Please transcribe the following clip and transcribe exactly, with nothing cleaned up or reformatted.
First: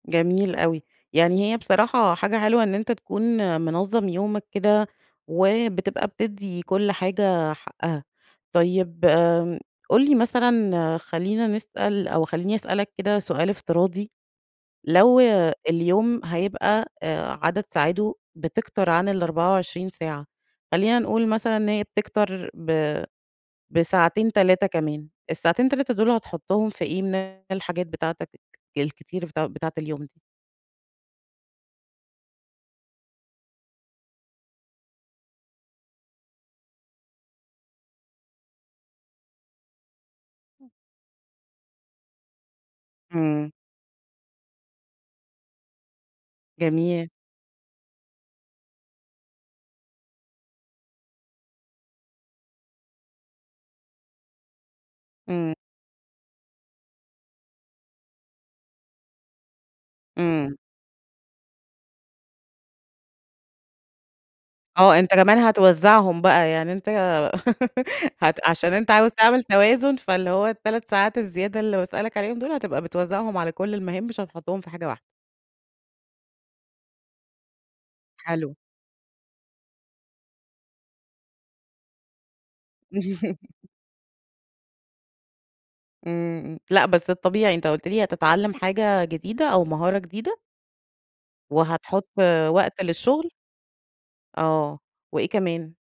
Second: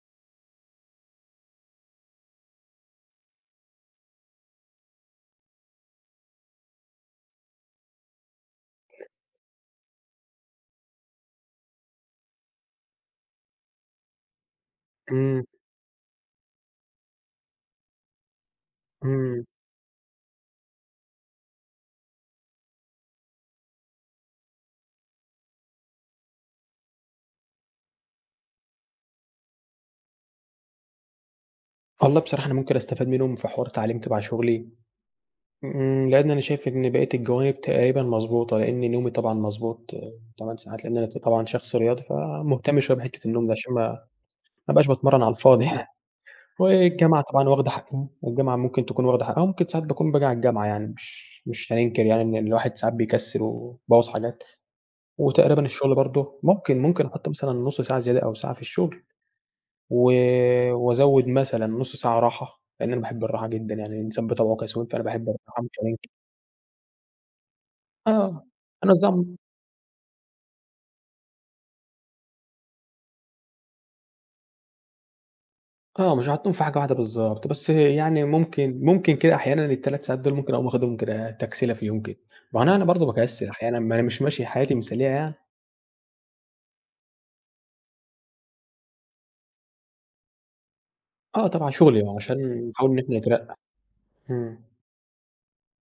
جميل أوي، يعني هي بصراحة حاجة حلوة إن أنتَ تكون منظّم يومك كده، وبتبقى بتدّي كل حاجة حقها. طيب، قل لي مثلًا، خلينا نسأل أو خليني أسألك كده سؤال افتراضي، لو امم. اليوم هيبقى، آآ، عدد ساعاته بتكتَر عن امم. الأربعة وعشرين ساعة، خلينا نقول مثلًا إن هي بتكتَر ب بساعتين، تلاتة كمان، الساعتين، تلاتة دول هتحطهم في إيه من الحاجات بتاعتَك الكتير بتاع بتاعة اليوم؟ والله بصراحة، أنا ممكن أستفاد منهم في حوار تعليم تَبَع شغلي. امم، لأن أنا شايف إن بقية الجوانب تقريبًا مضبوطة، لأن نومي طبعًا مضبوط، تمن ساعات. لأن أنا ط طبعًا شخص رياضي فمهتم شوية بحتّة النوم دي، امم. عشان ما ما أبقاش باتمرن على الفاضي يعني جميل. والجامعة طبعًا واخدة حقّ الجامعة ممكن تكون واخدة حقّها، وممكن ساعات باكون باجي على الجامعة يعني مش مش هننكر يعني إن الواحد ساعات بيكسل، ويبوظ حاجات، امم. وتقريبًا الشغل برضو ممكن ممكن أحط مثلًا نص ساعة زيادة أو ساعة في الشغل. و امم. وأزود مثلًا نص ساعة راحة، لأن أنا باحب الراحة جدًا، يعني الإنسان بطبعه كسول، آه، فأنا أنتَ باحب كمان الراحة مش هننكر. هتوزعهم بقى، يعني أنتَ آه، هت عشان أنتَ عاوز هنوزعهم تعمل توازن، فاللي هو التَلَت ساعات الزيادة اللي باسألك عليهم دول، هتبقى بتوزعهم على كل المهام، مش هتحطهم في حاجة واحدة. آه مش هاحطهم في حاجة واحدة، بالضبط. بس يعني حلو. ممكن ممكن كده أحيانًا التَلَت ساعات دول ممكن أقوم اخدهم كده تَكْسِيلة في يوم كده. مع إن أنا برضه باكسل أحيانًا، ما أنا مش ماشية حياتي مثالية يعني. امم، امم لأ، بس الطبيعي أنتَ قُلت لي، هتتعلم حاجة جديدة أو مهارة جديدة؟ آه تَبَع شغلي وهتحط آه، عشان وقت نحاول إن إحنا للشغل؟ نترقّى. امم. آه، وإيه كمان؟